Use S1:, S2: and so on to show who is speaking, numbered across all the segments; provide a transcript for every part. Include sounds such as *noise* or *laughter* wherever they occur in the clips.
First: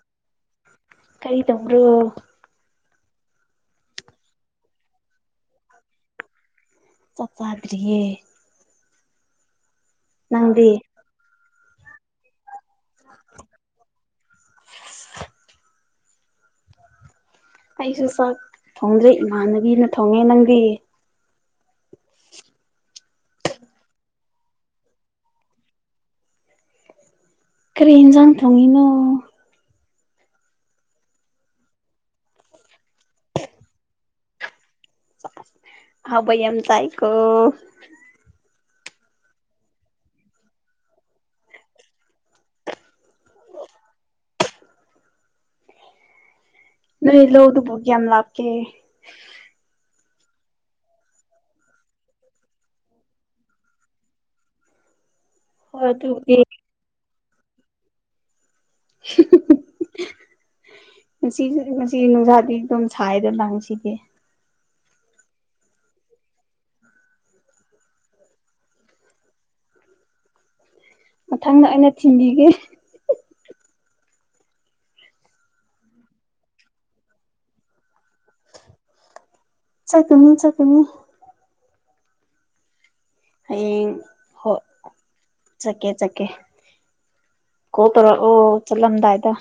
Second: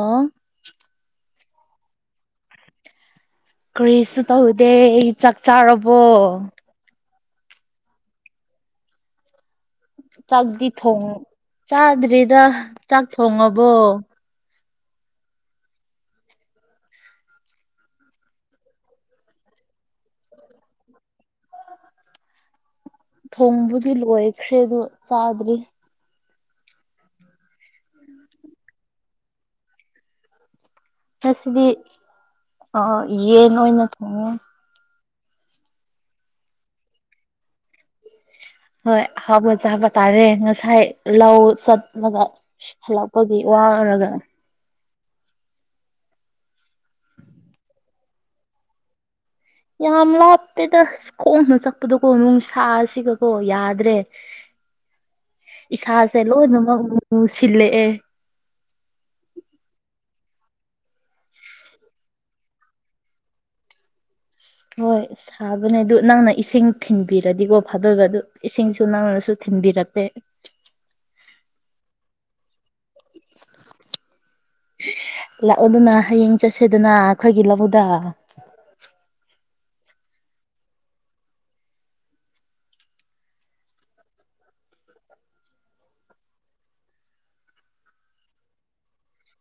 S1: ꯑꫭ
S2: ꯑꯔꯤ ꯇꯝꯈ꯭ꯔꫭ
S1: ꯀꯔꯤꯁꯨ ꯇꯧꯗꯦ ꯑꯩ ꯆꯥꯛ ꯆꯥꯔꯕꯣ
S2: ꯆꯥꯛ ꯆꯥꯗ꯭ꯔꯤꯌꯦ
S1: ꯆꯥꯛꯗꯤ
S2: ꯅꯪꯗꯤ
S1: ꯊꯣꯡ ꯆꯥꯗ꯭ꯔꯤꯗ ꯆꯥꯛ ꯊꯣꯡꯉꯕꯣ
S2: ꯑꯩꯁꯨ ꯆꯥꯛ ꯊꯣꯡꯖꯩ ꯏꯃꯥꯟꯅꯕꯤꯅ ꯊꯣꯡꯉꯦ ꯅꯪꯗꯤ
S1: ꯊꯣꯡꯕꯨꯗꯤ ꯂꯣꯏꯈ꯭ꯔꯦꯗ ꯆꯥꯗ꯭ꯔꯤ
S2: ꯀꯔꯤꯦꯟ ꯆꯪ ꯊꯣꯡꯤꯅꯣ
S1: ꯉꯁꯤꯗꯤ ꯑ ꯌꯦꯟ ꯑꯣꯏꯅ ꯊꯣꯡꯉꯦ
S2: ꯍꯥꯎꯕꯩ ꯑꯦꯝ ꯇꯥꯏꯀ
S1: ꯍꯣꯏ ꯍꯥꯎ ꯃꯖꯥꯕꯇꯥꯔꯦ ꯉꯁꯥꯏ ꯂꯧ ꯆꯠꯂꯒ ꯍꯂꯛꯄꯒꯤ ꯋꯥꯒ
S2: ꯅ ꯂꯣꯗꯕꯒ ꯑꯃ ꯂꯥꯞ ꯀ
S1: ꯌꯥꯝ ꯂꯥꯞꯇꯦꯗꯁ ꯀꯣꯡꯅ ꯆꯠꯄꯗꯀꯣ ꯅꯨꯡ ꯁꯥꯁꯤꯒꯀꯣ ꯌꯥꯗ꯭ꯔꯦ
S2: ꯍꯣꯏ
S1: ꯏꯁꯥꯁꯦ
S2: ꯑꯗꯨꯕꯨꯗꯤ
S1: ꯂꯣꯏꯅꯃꯛ ꯃꯨ ꯁꯤꯜꯂꯛꯑꯦ
S2: *unintelligible* ꯉꯁꯤ ꯉꯁꯤ ꯅꯨꯡꯁꯥꯗꯤ ꯑꯗꯨꯝ ꯁꯥꯏꯗꯅ ꯂꯥꯡꯁꯤꯗꯤꯦ
S1: ꯍꯣꯏ ꯁꯥꯕꯅꯦ ꯑꯗꯨ ꯅꯪꯅ ꯏꯁꯤꯡ ꯊꯤꯟꯕꯤꯔꯗꯤꯀꯣ ꯐꯥꯗꯣꯏꯒꯗꯨ ꯏꯁꯤꯡꯁꯨ ꯅꯪꯅꯁꯨ ꯊꯤꯟꯕꯤ ꯔꯠꯇꯦ
S2: ꯃꯊꯪꯗ ꯑꯩꯅ ꯊꯤꯟꯕꯤꯒꯦ
S1: ꯂꯥꯛꯑꯣ ꯑꯗꯨꯅ ꯍꯌꯦꯡ ꯆꯠꯁꯦꯗꯅ ꯑꯩꯈꯣꯏꯒꯤ ꯂꯧꯗ
S2: ꯆꯀꯅꯤ ꯆꯀꯅꯤ ꯑꯩ ꯍ ꯆꯀꯦ ꯆꯀꯦ ꯀꯣꯄꯔꯣ ꯑꯣ ꯆꯠꯂꯝꯗꯥꯏꯗ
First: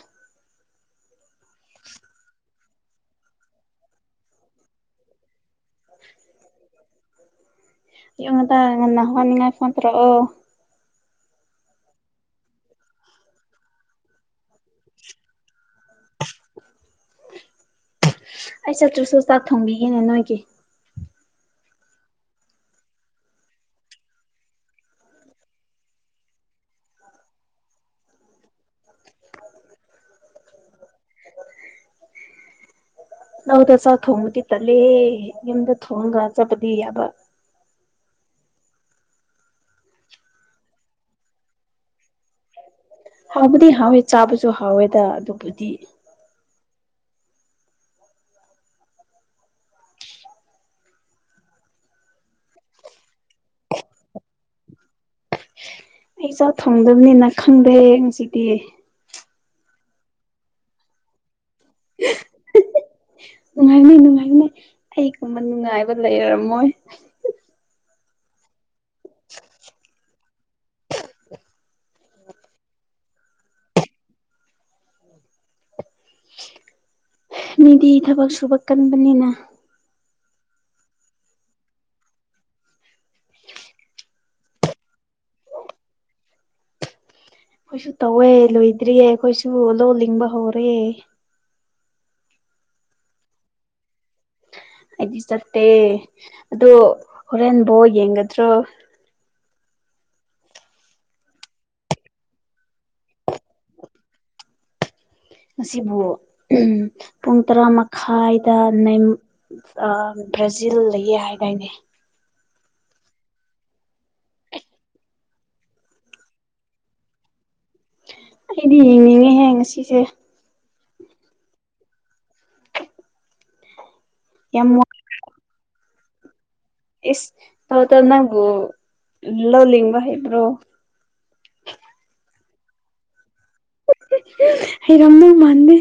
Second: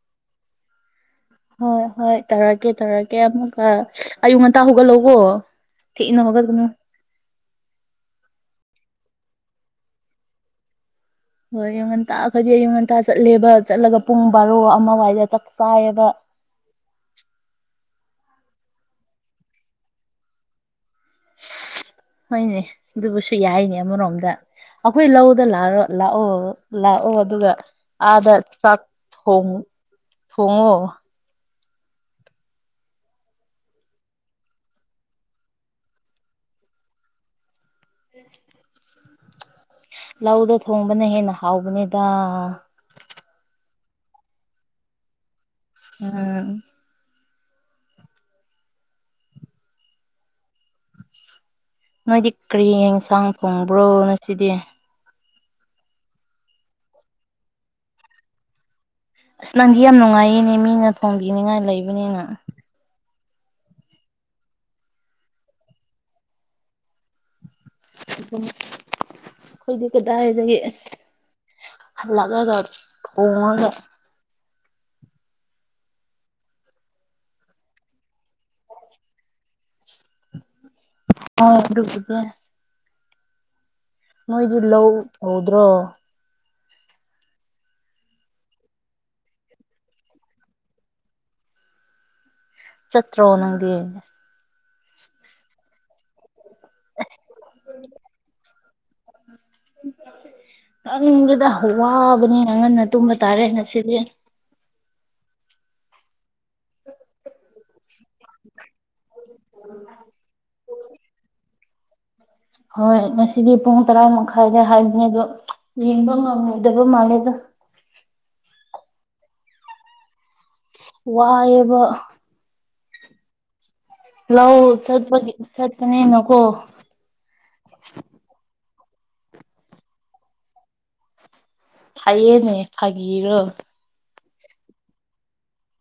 S1: ꯍꯣꯏ ꯍꯣꯏ ꯇꯥꯔꯛꯀꯦ ꯇꯥꯔꯛꯀꯦ ꯑꯃꯨꯛꯀ ꯑꯌꯨꯛ ꯉꯟꯇꯥ ꯍꯧꯒꯠꯂꯧꯕꯣ ꯏꯟꯅ ꯍꯒ ꯑꯗꯨꯅꯣ
S2: ꯉꯗ ꯅꯉꯅꯤꯡꯉꯥꯏ ꯐꯣꯟ ꯇꯔꯣ ꯑꯣ
S1: ꯍꯣꯏ ꯌꯨ ꯉꯟꯇꯥꯈꯗꯤ ꯑꯩꯌꯨ ꯉꯟꯇꯥ ꯆꯠꯂꯦꯕ ꯆꯠꯂꯒ ꯄꯨꯡ ꯕꯥꯔꯣ ꯑꯃꯋꯥꯏꯗ ꯆꯥꯛ ꯆꯥꯏꯌꯦꯕ *unintelligible*
S2: ꯑꯩ ꯆꯠꯇ꯭ꯔꯁꯨ ꯆꯥꯛ ꯊꯣꯡꯕꯤꯒꯦꯅꯦ ꯅꯣꯏꯒꯤ
S1: ꯍꯣꯏꯅꯦ ꯑꯗꯨꯕꯨꯁꯨ ꯌꯥꯏꯅꯦ ꯑꯃꯔꯣꯝꯗ ꯑꯩꯈꯣꯏ ꯂꯧꯗ ꯂꯥꯛꯔꯣ ꯂꯥꯛꯑꯣ ꯂꯥꯛꯑꯣ ꯑꯗꯨꯒ ꯑꯥꯗꯥꯛ ꯊꯣꯡꯉ ꯊꯣꯡꯉꯣ
S2: ꯅꯗ ꯆ ꯊ ꯍꯣꯡꯉꯇꯤ ꯇꯂꯦ ꯌꯦꯗ ꯊ ꯍꯣꯡꯉ ꯆꯄꯗꯤ ꯌꯥꯕ
S1: ꯎꯝ ꯂꯧꯗꯣ ꯊꯣꯡꯕꯅ ꯍꯦꯟꯅ ꯍꯥꯎꯕꯅꯤꯗ
S2: ꯍꯥꯎꯕꯗꯤ ꯍꯥꯎꯋꯦ ꯆꯥꯕꯁꯨ ꯍꯥꯎꯋꯦꯗ ꯑꯗꯨ
S1: ꯎꯝ ꯅꯣꯏꯗꯤ ꯀꯔꯤ ꯌꯦꯟꯁꯥꯡ ꯐꯣꯡꯕ꯭ꯔꯣ ꯅꯁꯤꯗꯤ
S2: ꯑꯩ ꯆꯥꯛ ꯊꯣꯡꯗꯕꯅꯤꯅ ꯈꯪꯗ꯭ꯔꯦꯌꯦ ꯉꯁꯤꯗꯤ
S1: ꯑꯁ ꯅꯪꯗꯤ ꯌꯥꯝ ꯅꯨꯡꯉꯥꯏꯌꯦꯅꯦ ꯃꯤꯅ ꯊꯣꯡꯕꯤꯅꯤꯉꯥꯏ ꯂꯩꯕꯅꯤꯅ
S2: ꯅꯨꯡꯉꯥꯏꯅꯩ ꯅꯨꯡꯉꯥꯏꯅꯩ ꯑꯩꯒꯨꯝꯕ ꯅꯨꯡꯉꯥꯏꯕ ꯂꯩꯔꯝꯃꯣꯏ
S1: ꯑꯗꯨꯝ ꯑꯩꯈꯣꯏꯗꯤ ꯀꯗꯥꯏꯒꯦ ꯑꯂꯒꯒ ꯊꯉꯒꯦ
S2: ꯃꯤꯗꯤ ꯊꯕꯛ ꯁꯨꯕ ꯀꯥꯟꯄꯅꯤꯅ
S1: ꯑꯗꯦ ꯅꯣꯏꯗ ꯂ ꯍꯧꯗ꯭ꯔꯣ
S2: ꯑꯩꯈꯣꯏꯁꯨ ꯇꯧꯋꯦ ꯂꯣꯏꯗ꯭ꯔꯤꯌꯦ ꯑꯩꯈꯣꯏꯁꯨ ꯂꯣ ꯂꯤꯡꯕ ꯍꯧꯔꯦ
S1: ꯆꯠꯇ꯭ꯔꯣ ꯑꯣꯅꯗꯤꯅꯦ
S2: ꯑꯩꯗꯤ ꯆꯠꯇꯦ ꯑꯗꯣ ꯍꯣꯔꯦꯟꯕꯣ ꯌꯦꯡꯒꯗ꯭ꯔꯣ
S1: ꯎ ꯅꯪꯗꯨꯗ ꯋꯥꯕꯅꯤꯅ ꯉꯟꯅ ꯇꯨꯝꯕ ꯇꯥꯔꯦ ꯉꯁꯤꯗꯤ
S2: ꯑꯁꯤꯕꯨ ꯄꯨꯡ ꯇꯔꯥ ꯃꯈꯥꯏꯗ ꯅ ꯕ꯭ꯔꯥꯖꯤꯜꯗꯌꯦ ꯍꯥꯏꯗꯥꯅꯦ
S1: ꯍꯣꯏ ꯉꯁꯤꯗꯤ ꯄꯨꯡ ꯇꯔꯥ ꯃꯈꯥꯏꯗ ꯍꯥꯏꯕꯅꯦ ꯑꯗꯣ ꯌꯦꯡꯕ ꯉꯝꯃꯣꯏꯗꯕ ꯃꯥꯜꯂꯦꯗ
S2: ꯑꯩꯗꯤ ꯌꯦꯡꯅꯤꯡꯉꯦꯍꯦ ꯉꯁꯤꯁꯦ
S1: ꯋꯥ ꯑꯦ ꯕ ꯂ
S2: ꯌꯥꯝ
S1: ꯆꯠꯄꯒꯤ ꯆꯠꯄꯅꯦ ꯅꯀꯣ
S2: ꯑꯦꯁ ꯇ ꯇ ꯅꯪꯕꯨꯣ ꯂꯂꯤꯕ ꯍꯥꯏꯕ꯭ꯔꯣ
S1: ꯍꯥꯏꯥꯏꯌꯦꯅꯦ ꯐꯥꯒꯤꯔꯣ
S2: ꯑꯩꯔꯝꯝꯕ ꯃꯥꯟꯗꯦ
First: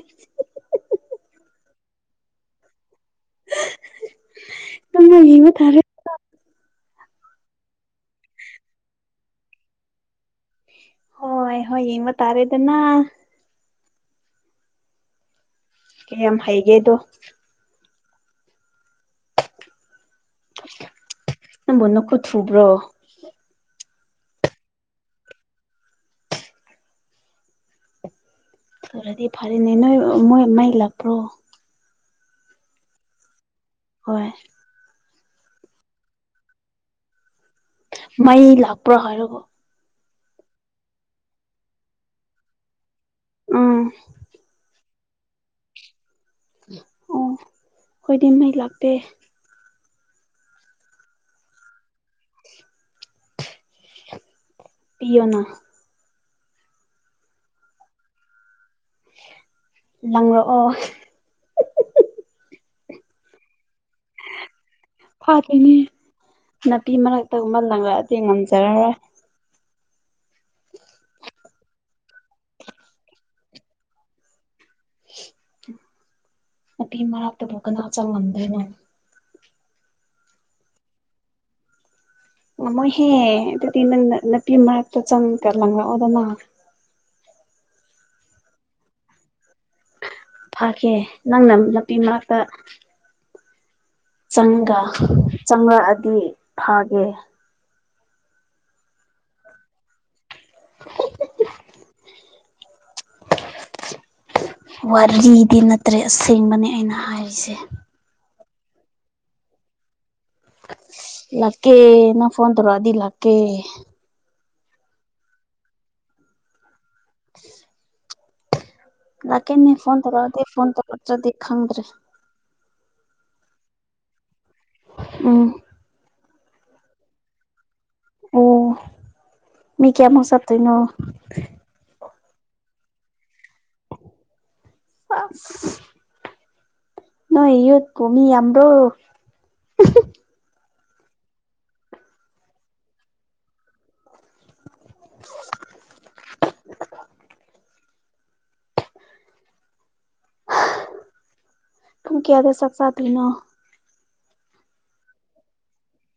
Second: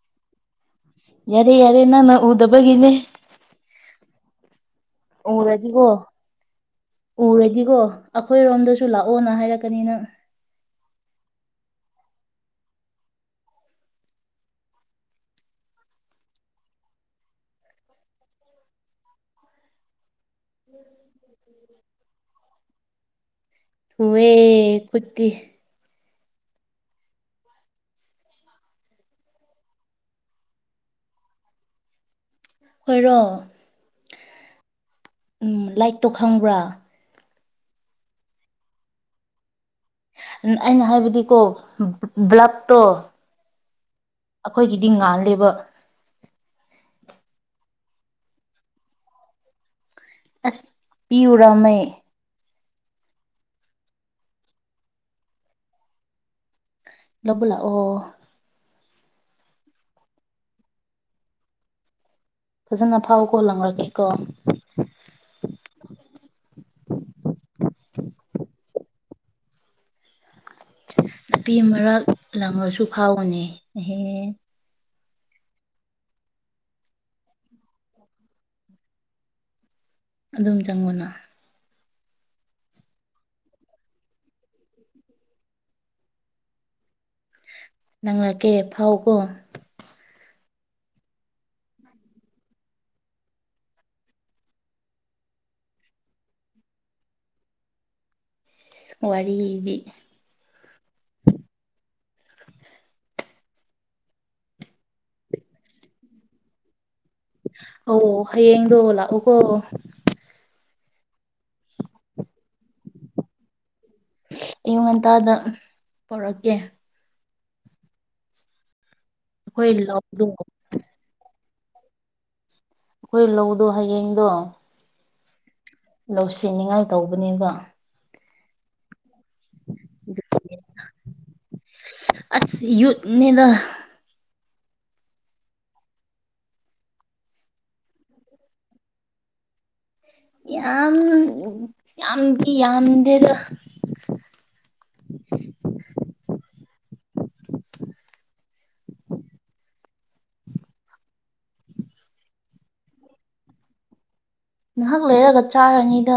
S1: ꯌꯥꯔꯦ ꯌꯥꯔꯦ ꯅꯪ ꯎꯗꯕꯒꯤꯅꯦ
S2: ꯅꯪꯅ ꯌꯦꯡꯕ ꯇꯥꯔꯦ
S1: ꯎꯔꯗꯤꯒꯣ ꯎꯔꯗꯤꯒꯣ ꯑꯩꯈꯣꯏꯔꯣꯝꯗꯁꯨ ꯂꯥꯛꯑꯣꯅ ꯍꯥꯏꯔꯛꯀꯅꯤꯅꯪ
S2: ꯍꯣꯏ ꯍꯣꯏ ꯌꯦ ꯃ ꯇꯥꯔꯦꯗꯅ ꯀ ꯌꯥꯝ ꯍꯩꯒꯦꯗꯣ ꯅ ꯃꯣꯟꯈꯠ ꯊꯨꯕ꯭ꯔꯣ
S1: ꯍꯋꯦ ꯀꯨꯠꯇꯤ
S2: ꯊꯔꯗꯤ ꯐꯔꯅꯦ ꯅꯣꯏ ꯃꯣꯏ ꯃꯥꯏꯂꯄ꯭ꯔꯣ
S1: ꯍꯣꯏꯔꯣ
S2: ꯍꯣꯏ
S1: ꯎꯝ ꯂꯥꯏꯔꯤꯛꯇꯣ ꯈꯪꯕ꯭ꯔꯥ
S2: ꯃꯥꯏ ꯂꯥꯛꯄ꯭ꯔ ꯍꯥꯏꯔꯔꯕꯣ
S1: ꯑꯩꯅ ꯍꯥꯏꯕꯗꯤꯀꯣ ꯕ꯭ꯂꯞꯇꯣ
S2: ꯎꯝ
S1: ꯗꯤ ꯉꯥꯂꯦꯕ
S2: ꯑꯣ ꯍꯣꯏꯗꯤꯝꯩ ꯂꯥꯛꯄꯦ
S1: ꯑꯁ ꯄꯤꯎꯔꯝꯃꯦ
S2: ꯄꯤꯌꯣꯅ
S1: ꯂꯧꯕꯂꯛ ꯑꯣ
S2: ꯂꯪꯔꯛꯑꯣ
S1: ꯐꯖꯅ ꯐꯥꯎ ꯀꯣꯂꯝꯔꯒꯦ ꯀꯣ
S2: ꯐꯥꯠꯇꯣꯏꯅꯦ ꯅꯨꯅꯥꯄꯤ ꯃꯔꯛꯇꯒꯨꯝꯕ ꯂꯪꯂꯛꯑꯗꯤ ꯉꯝꯖꯔꯔꯣꯏ
S1: ꯅꯨꯄꯤ ꯑꯃꯛ ꯂꯪꯉꯁꯨ ꯐꯥꯎꯕꯅꯦ ꯍꯍꯦ
S2: ꯍ *inaudible* ꯑꯄꯤ ꯃꯔꯥꯞꯇꯕꯨꯣꯛ ꯀꯅ ꯆꯪ ꯉꯗꯅꯣ
S1: ꯑꯗꯨꯝ ꯆꯪꯉꯨꯅ
S2: ꯃꯃ ꯍꯦ ꯑꯗꯨꯅ ꯅꯄꯤ ꯃꯛꯇ ꯆꯪ ꯇꯔ ꯂ ꯑꯣꯗꯅ
S1: ꯅꯪꯂꯉꯒꯦ ꯐꯥꯎꯀꯣ
S2: ꯐꯥꯈꯤ ꯅꯪꯅ ꯅꯨꯄꯤ ꯃꯅꯥꯛꯇ ꯆꯪꯒ ꯆꯪꯉꯛꯑꯗꯤ ꯐꯥꯒꯦ
S1: ꯋꯥꯔꯤꯕꯤ
S2: ꯋꯥꯔꯤꯗꯤ ꯅꯠꯇ꯭ꯔꯦ ꯑꯁꯦꯡꯕꯅꯤ ꯑꯩꯅ ꯍꯥꯏꯔꯤꯁꯦ
S1: ꯌꯦꯡꯡꯗꯣꯂ ꯑꯣꯀꯣ
S2: ꯂꯥꯛꯀꯦꯅ ꯐꯣꯟ ꯇꯧꯔꯗꯤ ꯂꯥꯛꯀꯦ
S1: ꯑꯌꯨꯛ ꯉꯟꯇꯥꯗ ꯄꯔꯛꯀꯦ
S2: ꯊ *inaudible* ꯂ
S1: ꯑꯩꯈꯣꯏ
S2: ꯀꯦꯅꯤ ꯐꯣꯟ
S1: ꯂꯧꯗꯣ
S2: ꯇꯔꯗꯦ ꯐꯣꯟ ꯇꯧꯔ ꯆꯗꯤ ꯈꯪꯗ꯭ꯔꯦ
S1: ꯑꯩꯈꯣꯏ ꯂꯧꯗꯣ ꯍꯌꯦꯡꯗꯣ
S2: ꯑ *unintelligible*
S1: ꯂꯧꯁꯤꯅꯤꯉꯥꯏ ꯇꯧꯕꯅꯦꯕ
S2: ꯑꯣ ꯃꯤ ꯀꯌꯥꯃꯁ ꯇꯣꯏꯅꯣ
S1: ꯑꯁ ꯌꯅꯤꯗ
S2: ꯑꯞ *inaudible* ꯅꯣꯏ ꯏꯌ ꯀꯃꯤ ꯑꯃ꯭ꯔꯣ
S1: ꯌꯥꯝ ꯌꯥꯝꯗꯤ ꯌꯥꯝꯗꯦꯗ *unintelligible*
S2: ꯄꯨꯡ ꯀꯌꯥꯗ ꯆꯥꯛ ꯆꯥꯗꯣꯏꯅꯣ
S1: ꯅꯍꯥꯛ ꯂꯩꯔꯒ ꯆꯥꯔꯅꯤꯗ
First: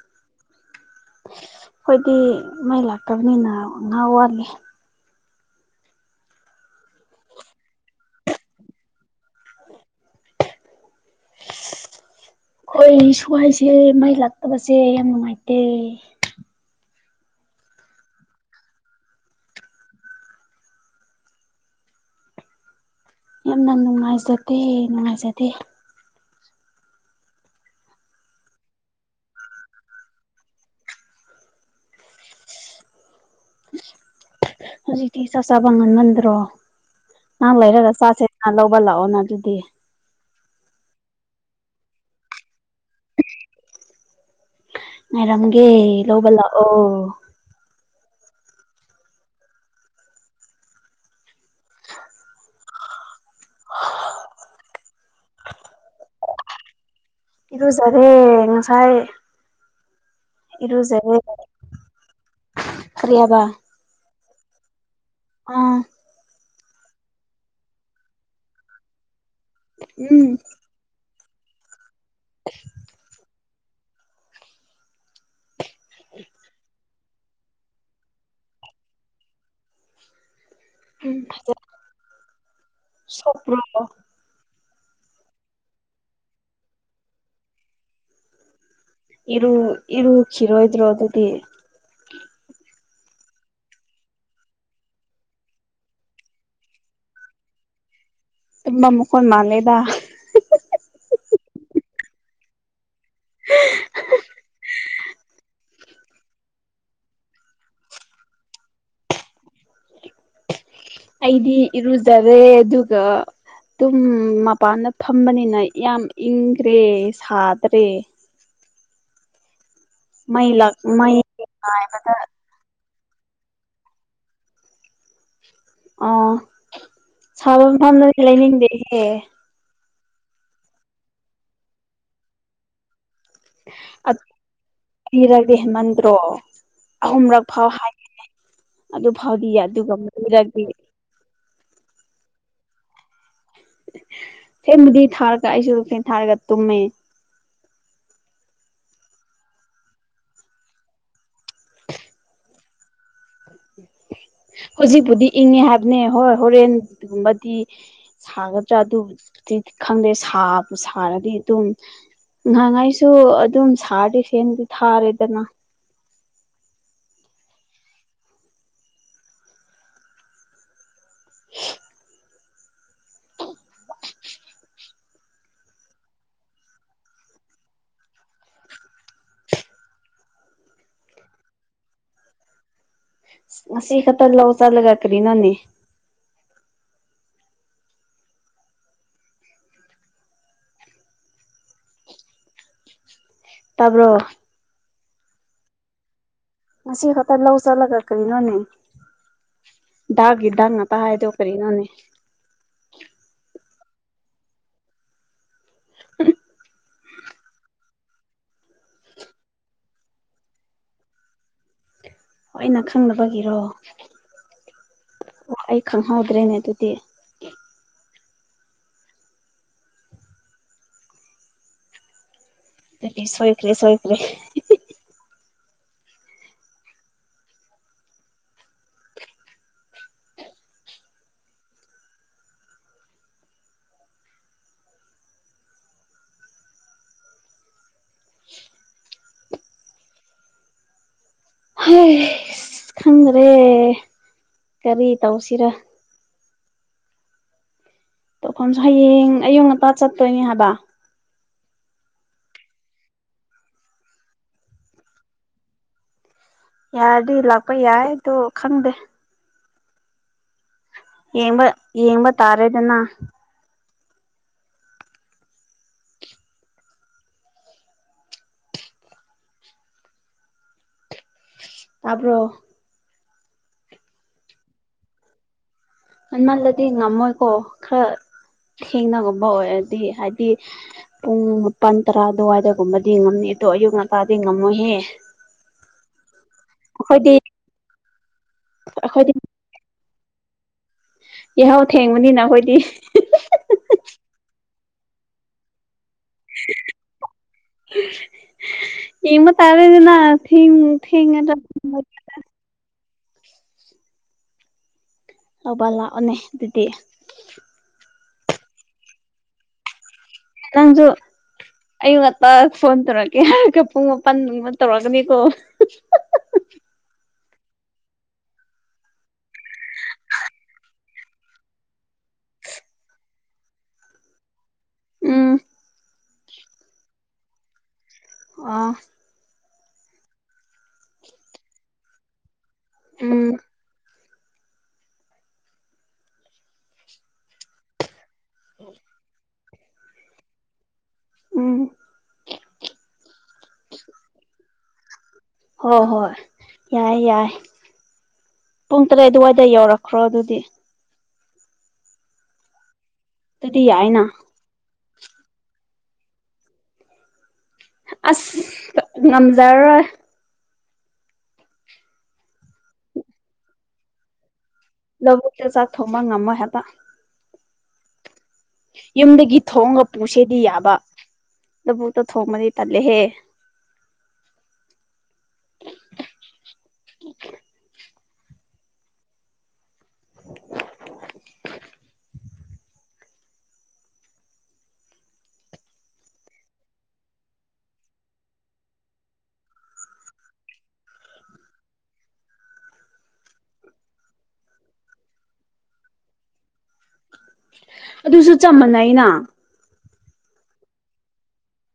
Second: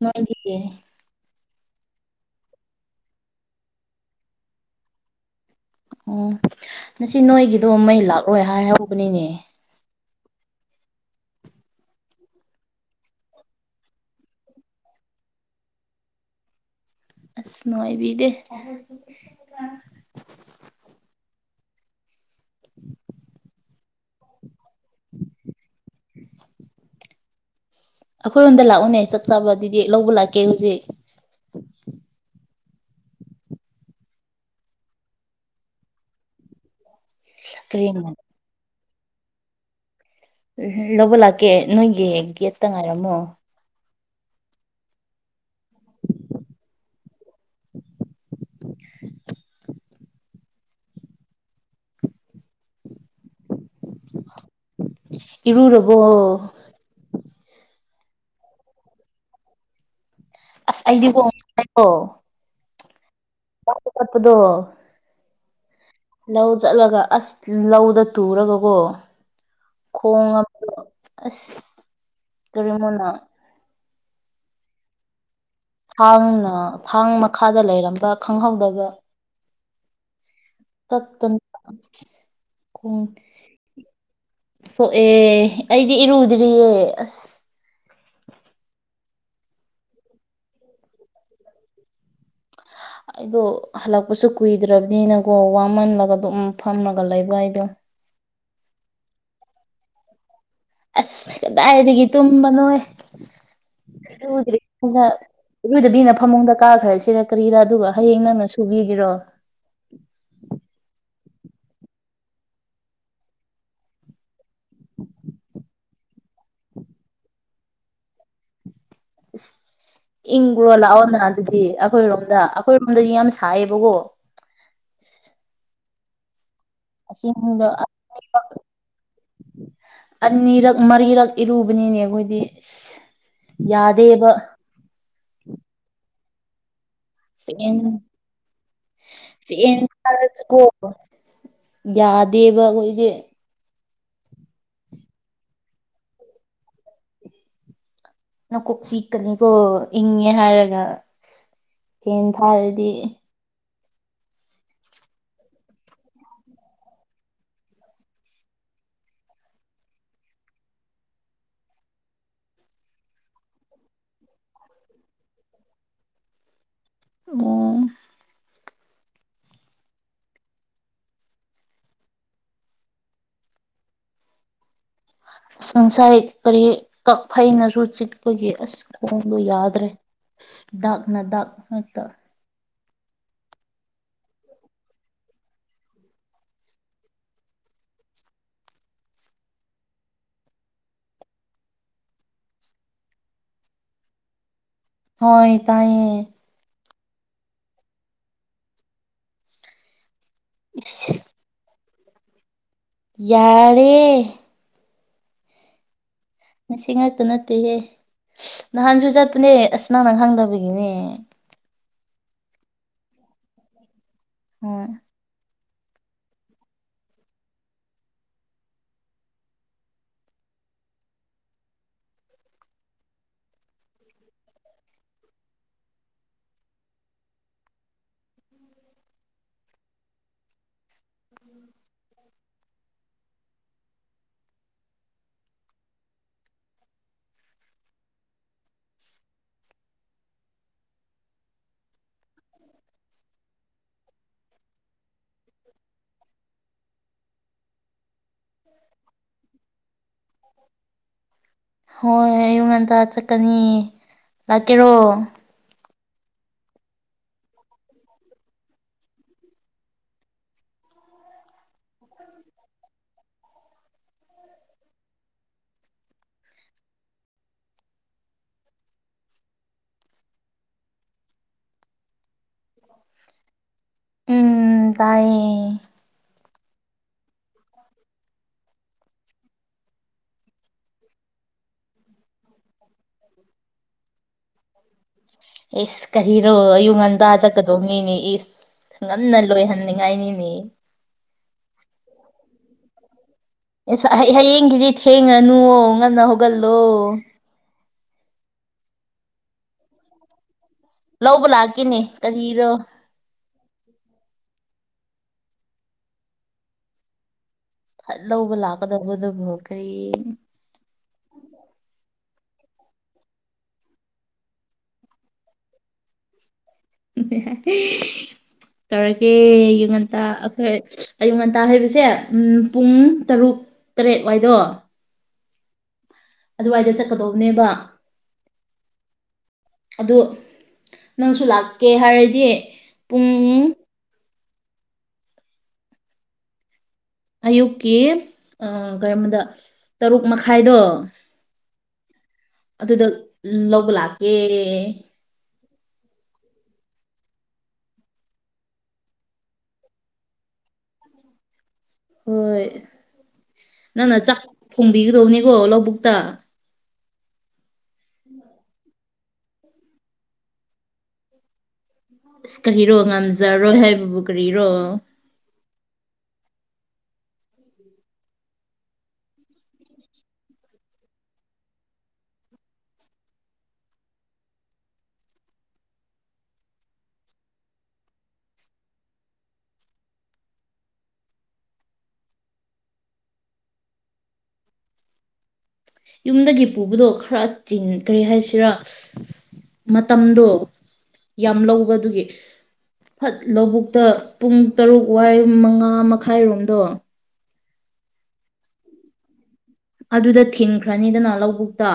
S1: ꯅꯣꯏꯒꯤ
S2: ꯍꯣꯏꯗꯤ ꯃꯩ ꯂꯥꯛꯇꯕꯅꯤꯅ ꯉꯍꯥꯛ ꯋꯥꯠꯂꯤ
S1: ꯑꯣ ꯉꯁꯤ ꯅꯣꯏꯒꯤꯗꯣ ꯃꯩ ꯂꯥꯛꯂꯣꯏ ꯍꯥꯏꯍꯧꯕꯅꯤꯅꯦ *unintelligible*
S2: ꯑꯈꯣꯏ ꯁ꯭ꯋꯥꯏꯁꯦ ꯃꯩ ꯂꯥꯛꯇꯕꯁꯦ ꯌꯥꯝ ꯅꯨꯡꯉꯥꯏꯇꯦ
S1: ꯑꯁ ꯅꯨꯡꯉꯥꯏꯕꯤꯗꯦ *unintelligible*
S2: ꯌꯥꯝꯅ ꯅꯨꯡꯉꯥꯏꯖꯗꯦ ꯅꯨꯡꯉꯥꯏꯖꯗꯦ
S1: *unintelligible* ꯑꯈꯣꯏꯔꯣꯝꯗ ꯂꯥꯛꯎꯅꯦ ꯆꯥꯛ ꯆꯥꯕ ꯑꯗꯨꯗꯤ ꯂꯧꯕ ꯂꯥꯛꯀꯦ ꯍꯨꯖꯤꯛ
S2: ꯍꯧꯖꯤꯛꯇꯤ ꯆꯥꯛ ꯆꯥꯕ ꯉꯟꯃꯟꯗ꯭ꯔꯣ ꯉꯍꯥꯛ
S1: ꯀꯔꯤ
S2: ꯂꯩꯔꯒ ꯆꯥꯁꯦꯅ ꯂꯧ ꯕ ꯂꯥꯛꯑꯣꯅ ꯑꯗꯨꯗꯤ
S1: *unintelligible* ꯂꯧꯕ ꯂꯥꯛꯀꯦ ꯅꯣꯏꯒꯤ ꯒꯦꯠꯇ ꯉꯥꯏꯔꯝꯃꯣ
S2: ꯉꯥꯏꯔꯝꯒꯦ ꯂꯧꯕ ꯂꯥꯛꯑꯣ *unintelligible*
S1: ꯏꯔꯨꯔꯕꯣ
S2: ꯏꯔꯨꯖꯔꯦ ꯉꯁꯥꯏ
S1: ꯑꯁ ꯑꯩꯗꯤ
S2: ꯏꯔꯨꯖꯔꯦ
S1: *unintelligible*
S2: ꯀꯔꯤ ꯍꯥꯏꯕ
S1: ꯑꯗꯣ
S2: ꯑꯥ
S1: ꯂꯧ ꯆꯠꯂꯒ ꯑꯁ ꯂꯧꯗ ꯇꯨꯔꯒꯀꯣ
S2: ꯎꯝ
S1: ꯈꯣꯡꯉꯕꯗꯣ ꯑꯁ ꯀꯔꯤꯃꯣꯅ ꯊꯥꯡꯅ ꯊꯥꯡ ꯃꯈꯥꯗ ꯂꯩꯔꯝꯕ ꯈꯪꯍꯧꯗꯕ ꯇꯠ
S2: ꯎꯝ
S1: ꯇꯅ
S2: ꯐꯖ
S1: ꯈꯣꯡ
S2: ꯁꯣꯛꯄ꯭ꯔꯣ
S1: ꯁꯣꯛꯑꯦ ꯑꯩꯗꯤ ꯏꯔꯨꯗ꯭ꯔꯤꯌꯦ ꯑꯁ
S2: ꯏꯔꯨ ꯏꯔꯨ ꯈꯤꯔꯣꯏꯗ꯭ꯔꯣ ꯑꯗꯨꯗꯤ
S1: ꯑꯩꯗꯣ ꯍꯜꯂꯛꯄꯁꯨ ꯀꯨꯏꯗ꯭ꯔꯕꯅꯤꯅꯀꯣ ꯋꯥꯃꯜꯂꯒ ꯑꯗꯨꯝ ꯐꯝꯃꯒ ꯂꯩꯕ ꯑꯩꯗꯣ *unintelligible*
S2: ꯇꯨꯝꯕ ꯃꯈꯣꯟ ꯃꯥꯂꯦꯗ
S1: ꯑꯁ ꯀꯗꯥꯏꯗꯒꯤ ꯇꯨꯝꯕꯅꯣꯍꯦ ꯏꯔꯨꯗ꯭ꯔꯤ ꯑꯩꯅ ꯏꯔꯨꯗꯕꯤꯅ ꯐꯃꯨꯡꯗ ꯀꯥꯈ꯭ꯔꯁꯤꯔ ꯀꯔꯤꯔ ꯑꯗꯨꯒ ꯍꯌꯦꯡ ꯅꯪꯅ ꯁꯨꯕꯤꯒꯦꯔꯣ *unintelligible*
S2: ꯑꯩꯗꯤ ꯏꯔꯨꯖꯔꯦ ꯑꯗꯨꯒ ꯑꯗꯨꯝ ꯃꯄꯥꯟꯗ ꯐꯝꯕꯅꯤꯅ ꯌꯥꯝ ꯏꯪꯈ꯭ꯔꯦ ꯁꯥꯗ꯭ꯔꯦ ꯃꯩ
S1: ꯏꯪꯕ꯭ꯔꯣ
S2: ꯂꯥꯛ ꯃꯩ
S1: ꯂꯥꯛꯑꯣꯅ ꯑꯗꯨꯗꯤ ꯑꯈꯣꯏꯔꯣꯝꯗ ꯑꯈꯣꯏ *unintelligible* ꯌꯥꯝ ꯁꯏꯌꯦꯕꯒꯣ
S2: ꯑꯣ ꯁꯥꯕ
S1: ꯑꯁꯤꯗ
S2: ꯃꯐꯝꯗꯗꯤ ꯂꯩꯅꯤꯡꯗꯦꯍꯦ
S1: ꯑꯅꯤꯔꯛ ꯃꯔꯤꯔꯛ ꯏꯔꯨꯕꯅꯤꯅꯦ ꯑꯈꯣꯏꯗꯤ
S2: ꯑ ꯏꯔꯒꯦ ꯍꯦꯟꯃꯟꯗ꯭ꯔꯣ ꯑꯍꯨꯝꯔꯛ ꯐꯥꯎ
S1: ꯐꯦꯟ
S2: ꯍꯥꯏ ꯑꯗꯨ ꯐꯥꯎꯗꯤ
S1: ꯐꯦꯟ
S2: ꯑꯗꯨꯒ
S1: ꯊꯥꯔꯁꯨꯀꯣ
S2: ꯂꯨꯔꯗꯤ
S1: ꯌꯥꯗꯦꯕ ꯑꯈꯣꯏꯒꯤ
S2: ꯐꯦꯟ ꯕꯨꯗꯤ ꯊꯥꯔꯒ ꯑꯩꯁꯨ ꯐꯦꯟ ꯊꯥꯔꯒ ꯇꯨꯝꯃꯦ
S1: ꯅꯀꯣꯛ ꯆꯤꯛꯀꯅꯤꯀꯣ ꯏꯪꯉꯦ ꯍꯥꯏꯔꯒ ꯐꯦꯟ ꯊꯥꯔꯗꯤ
S2: ꯍꯧꯖꯤꯛꯄꯨꯗꯤ ꯏꯪꯉꯦ ꯍꯥꯏꯕꯅꯦ ꯍꯣꯏ ꯍꯣꯔꯦꯟ ꯒꯨꯝꯕꯗꯤ ꯁꯥꯒꯗ꯭ꯔꯥ ꯑꯗꯨ ꯈꯪꯗꯦ ꯁꯥꯔꯗꯤ ꯑꯗꯨꯝ ꯉꯍꯥꯏꯉꯥꯏꯁꯨ ꯑꯗꯨꯝ ꯁꯥꯗꯤ ꯁꯦꯝꯦꯟꯗꯤ ꯊꯥꯔꯦꯗꯅ
S1: ꯑꯣ
S2: *unintelligible*
S1: *unintelligible* ꯁꯪꯁꯥꯏ ꯀꯔꯤ ꯀꯛ ꯐꯩꯅꯁꯨꯨ ꯆꯤꯛꯄꯒꯤ ꯑꯁ ꯈꯣꯡꯗꯣ ꯌꯥꯗ꯭ꯔꯦ ꯗꯥꯛꯅ ꯗꯥꯛ ꯍꯛꯇ
S2: ꯁꯤ ꯈꯇꯂ ꯆꯂꯒ ꯀꯔꯤ ꯅꯅꯦ ꯇꯕꯣ
S1: ꯍꯣꯏ ꯇꯥꯏꯌꯦꯦ
S2: ꯉꯁꯤ ꯈꯛꯇ ꯂꯧ ꯆꯠꯂꯒ ꯀꯔꯤꯅꯣꯅꯦ ꯗꯥꯒ ꯗꯥꯒꯥ ꯇꯥ
S1: ꯏꯁ
S2: ꯍꯥꯏꯗꯣ ꯀꯔꯤꯅꯦ
S1: ꯌꯥꯔꯦ
S2: ꯎ
S1: ꯉ ꯁꯤ ꯉꯥꯛꯇ ꯅꯠꯇꯦꯍꯦ ꯅꯍꯥꯟꯁꯨ ꯆꯠꯄꯅꯦ ꯑꯁ ꯅ ꯅꯪ ꯈꯪꯗꯕꯒꯤꯅꯦ
S2: ꯑꯩꯅ ꯈꯪꯅꯕꯒꯤꯔꯣ
S1: ꯍꯣꯏ
S2: ꯑꯩ ꯈꯪꯍꯧꯗ꯭ꯔꯦꯅꯦ ꯑꯗꯨꯗꯤ ꯑ ꯁꯣꯏꯈ꯭ꯔꯦ ꯁꯣꯏꯈ꯭ꯔꯦ ꯍꯣꯏ ꯑꯁ ꯈꯪꯗ꯭ꯔꯦ ꯀꯔꯤ ꯇꯧꯁꯤꯔ ꯇꯧꯐꯝꯁꯨ ꯍꯌꯦꯡ ꯑꯌꯛ ꯑꯄꯥ ꯆꯠꯇꯣꯏꯅꯦ ꯍꯥꯏꯕ
S1: ꯍꯣꯏ ꯑꯌꯨꯛ ꯉꯟꯇꯥ ꯆꯠꯀꯅꯤ ꯂꯥꯛꯀꯦꯔꯣ
S2: ꯌꯥꯔꯗꯤ ꯂꯥꯛꯄ ꯌꯥꯏꯗꯣ ꯈꯪꯗꯦ ꯌꯦꯡꯕ ꯌꯦꯡꯕ ꯇꯥꯔꯦꯗꯅ ꯇꯄꯣ
S1: ꯎꯝ ꯇꯥꯏꯌꯦ
S2: ꯃꯟꯃꯜꯂꯗꯤ ꯉꯝꯃꯣꯏꯀꯣ ꯈꯔ ꯊꯦꯡꯅꯒꯨꯝꯕ ꯑꯣꯏꯔꯗꯤ ꯍꯥꯏꯗꯤ ꯄꯨꯡ ꯃꯥꯄꯜ ꯇꯔꯥ ꯑꯗꯨꯋꯥꯏꯗꯒꯨꯝꯕꯗꯤ ꯉꯝꯅꯤ ꯑꯗꯣ ꯑꯌꯨꯛ ꯉꯟꯇꯥꯗꯤ ꯉꯝꯃꯣꯏꯍꯦ
S1: ꯏꯁꯁ ꯀꯔꯣ ꯑꯌꯨꯛ
S2: ꯑꯩꯈꯣꯏꯗꯤ
S1: ꯉꯟꯇꯥ ꯆꯠꯀꯗꯧꯅꯤꯅꯦ ꯏꯁ ꯉꯝꯟꯅ ꯂꯣꯏꯍꯟꯅꯤꯡꯉꯥꯏꯅꯤ
S2: ꯌꯥꯍꯥꯎ ꯊꯦꯡꯕꯅꯤꯅ ꯑꯩꯈꯣꯏꯗꯤ
S1: ꯍꯦꯡꯉꯅꯨ ꯎ ꯉꯟꯅ ꯍꯒꯜꯂꯣ
S2: ꯏ ꯃ ꯇꯔꯗꯅ ꯊꯤ ꯊꯤ
S1: ꯂꯧꯕ ꯂꯥꯛꯀꯦꯅꯦ ꯀꯔꯤꯔꯣ
S2: ꯂꯧꯕ ꯂꯥꯛꯑꯣꯅꯦ ꯑꯗꯨꯗꯤ
S1: ꯐꯠ ꯂꯧꯕ ꯂꯥꯛꯀꯗꯧꯕꯗꯨꯕꯨ ꯀꯔꯤ
S2: ꯇꯟꯖꯨ ꯑꯌꯨ ꯉꯇ ꯐꯣꯟ ꯇꯧꯔꯛꯀꯦ ꯍꯥꯏ ꯄꯨꯡ ꯃꯥꯄꯜꯃ ꯇꯧꯔꯛꯀꯅꯤꯀꯣ
S1: ꯦ ꯇꯧꯔꯀꯦ ꯑꯌꯨ ꯉꯟꯇꯥ ꯑꯩꯈꯣꯏ ꯑꯌꯨ ꯉꯟꯇꯥ ꯍꯥꯏꯩꯕꯁꯦ ꯎ ꯄꯨꯡ ꯇꯔꯨꯛ ꯇꯔꯦꯠ ꯋꯥꯏꯗꯣ
S2: ꯎꯝ
S1: ꯑꯗꯨꯋꯥꯏꯗ ꯆꯠꯀꯗꯧꯕꯅꯦꯕ
S2: ꯑ
S1: ꯑꯗꯨ ꯅꯪꯁꯨ ꯂꯥꯛꯀꯦ ꯍꯥꯏꯔꯗꯤ ꯄꯨꯡ
S2: ꯎꯝ
S1: ꯑꯌꯨꯛꯀꯤ ꯀꯩꯅꯝꯕꯗ ꯇꯔꯨꯛ ꯃꯈꯥꯏꯗꯣ
S2: ꯎꯝ
S1: ꯑꯗꯨꯗ ꯂꯧꯕ ꯂꯥꯛꯀꯦ
S2: ꯍꯣꯏ ꯍꯣꯏ ꯌꯥꯏ ꯌꯥꯏ ꯄꯨꯡ ꯇꯔꯦꯠ ꯑꯗꯨꯋꯥꯏꯗ ꯌꯧꯔꯛꯈ꯭ꯔꯣ ꯑꯗꯨꯗꯤ
S1: ꯍꯣꯏ
S2: ꯑꯗꯨꯗꯤ
S1: ꯅꯪꯅ
S2: ꯌꯥꯏꯅ
S1: ꯆꯥꯛ ꯊꯣꯡꯕꯤꯒꯗꯧꯅꯤꯀꯣ ꯂꯧꯕꯨꯛꯇ
S2: ꯑꯁ ꯉꯝꯖꯥ
S1: ꯑꯁ ꯀꯔꯤꯔꯣ ꯉꯝꯖꯔꯣꯏ ꯍꯥꯏꯕꯕꯨ ꯀꯔꯤꯔꯣ
S2: ꯂꯕꯨꯇ ꯆꯊꯣꯃ ꯉꯃ ꯇ ꯌꯨꯝꯗꯒꯤ ꯊꯣꯡꯉ ꯄꯨꯁꯦꯗꯤ ꯌꯥꯕ ꯂꯕꯨꯛꯇ ꯊꯣꯡꯃꯗꯤ ꯇꯜꯂꯦꯍꯦ
S1: *unintelligible*
S2: ꯦ
S1: ꯌꯨꯝꯗꯒꯤ ꯄꯨꯕꯗꯣ ꯈꯔ ꯆꯤꯟ ꯀꯔꯤ ꯍꯥꯏꯁꯤꯔꯥ ꯃꯇꯝꯗꯣ ꯌꯥꯝ ꯂꯧꯕ ꯑꯗꯨꯒꯤ ꯐꯠ ꯂꯧꯕꯨꯛꯇ ꯄꯨꯡ ꯇꯔꯨꯛ ꯋꯥꯏ ꯃꯉꯥ ꯃꯈꯥꯏꯔꯣꯝꯗꯣ
S2: ꯑꯗꯨꯁꯨ ꯆꯝ ꯃꯅ ꯑꯩꯅ
S1: ꯑꯗꯨꯗ ꯊꯤꯟꯈ꯭ꯔꯅꯤꯗꯅ ꯂꯧꯕꯨꯛꯇ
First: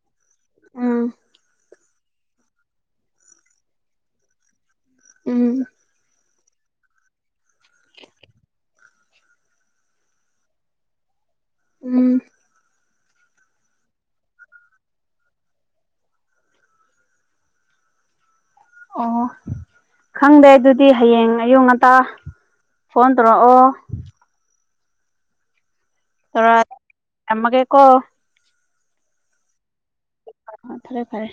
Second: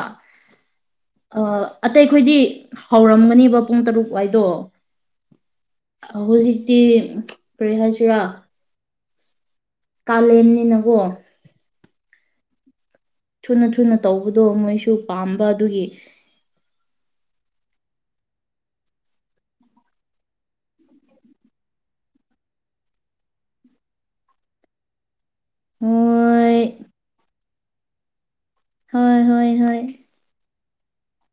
S2: ꯎꯝ
S1: ꯑ ꯑꯇꯩ ꯑꯩꯈꯣꯏꯗꯤ ꯍꯧꯔꯝꯒꯅꯤꯕ ꯄꯨꯡ ꯇꯔꯨꯛ ꯋꯥꯏꯗꯣ
S2: ꯎꯝ
S1: ꯍꯧꯖꯤꯛꯇꯤ ꯀꯔꯤ ꯍꯥꯏꯁꯤꯔꯥ ꯀꯥꯂꯦꯟꯅꯤꯅꯀꯣ
S2: ꯎꯝ
S1: ꯊꯨꯅ ꯊꯨꯅ ꯇꯧꯕꯗꯣ ꯃꯣꯏꯁꯨ ꯄꯥꯝꯕ ꯑꯗꯨꯒꯤ
S2: ꯑꯣ ꯈꯪꯗꯦ ꯑꯗꯨꯗꯤ ꯍꯌꯦꯡ ꯑꯌꯨꯛ ꯉꯇꯥ ꯐꯣꯟ ꯇꯧꯔꯛꯑꯣ ꯇꯔ
S1: ꯍꯣꯏ
S2: ꯊꯃꯒꯦ ꯀꯣ
S1: ꯍꯣꯏ ꯍꯣꯏ ꯍꯣꯏ
S2: ꯐꯔꯦ ꯐꯔꯦ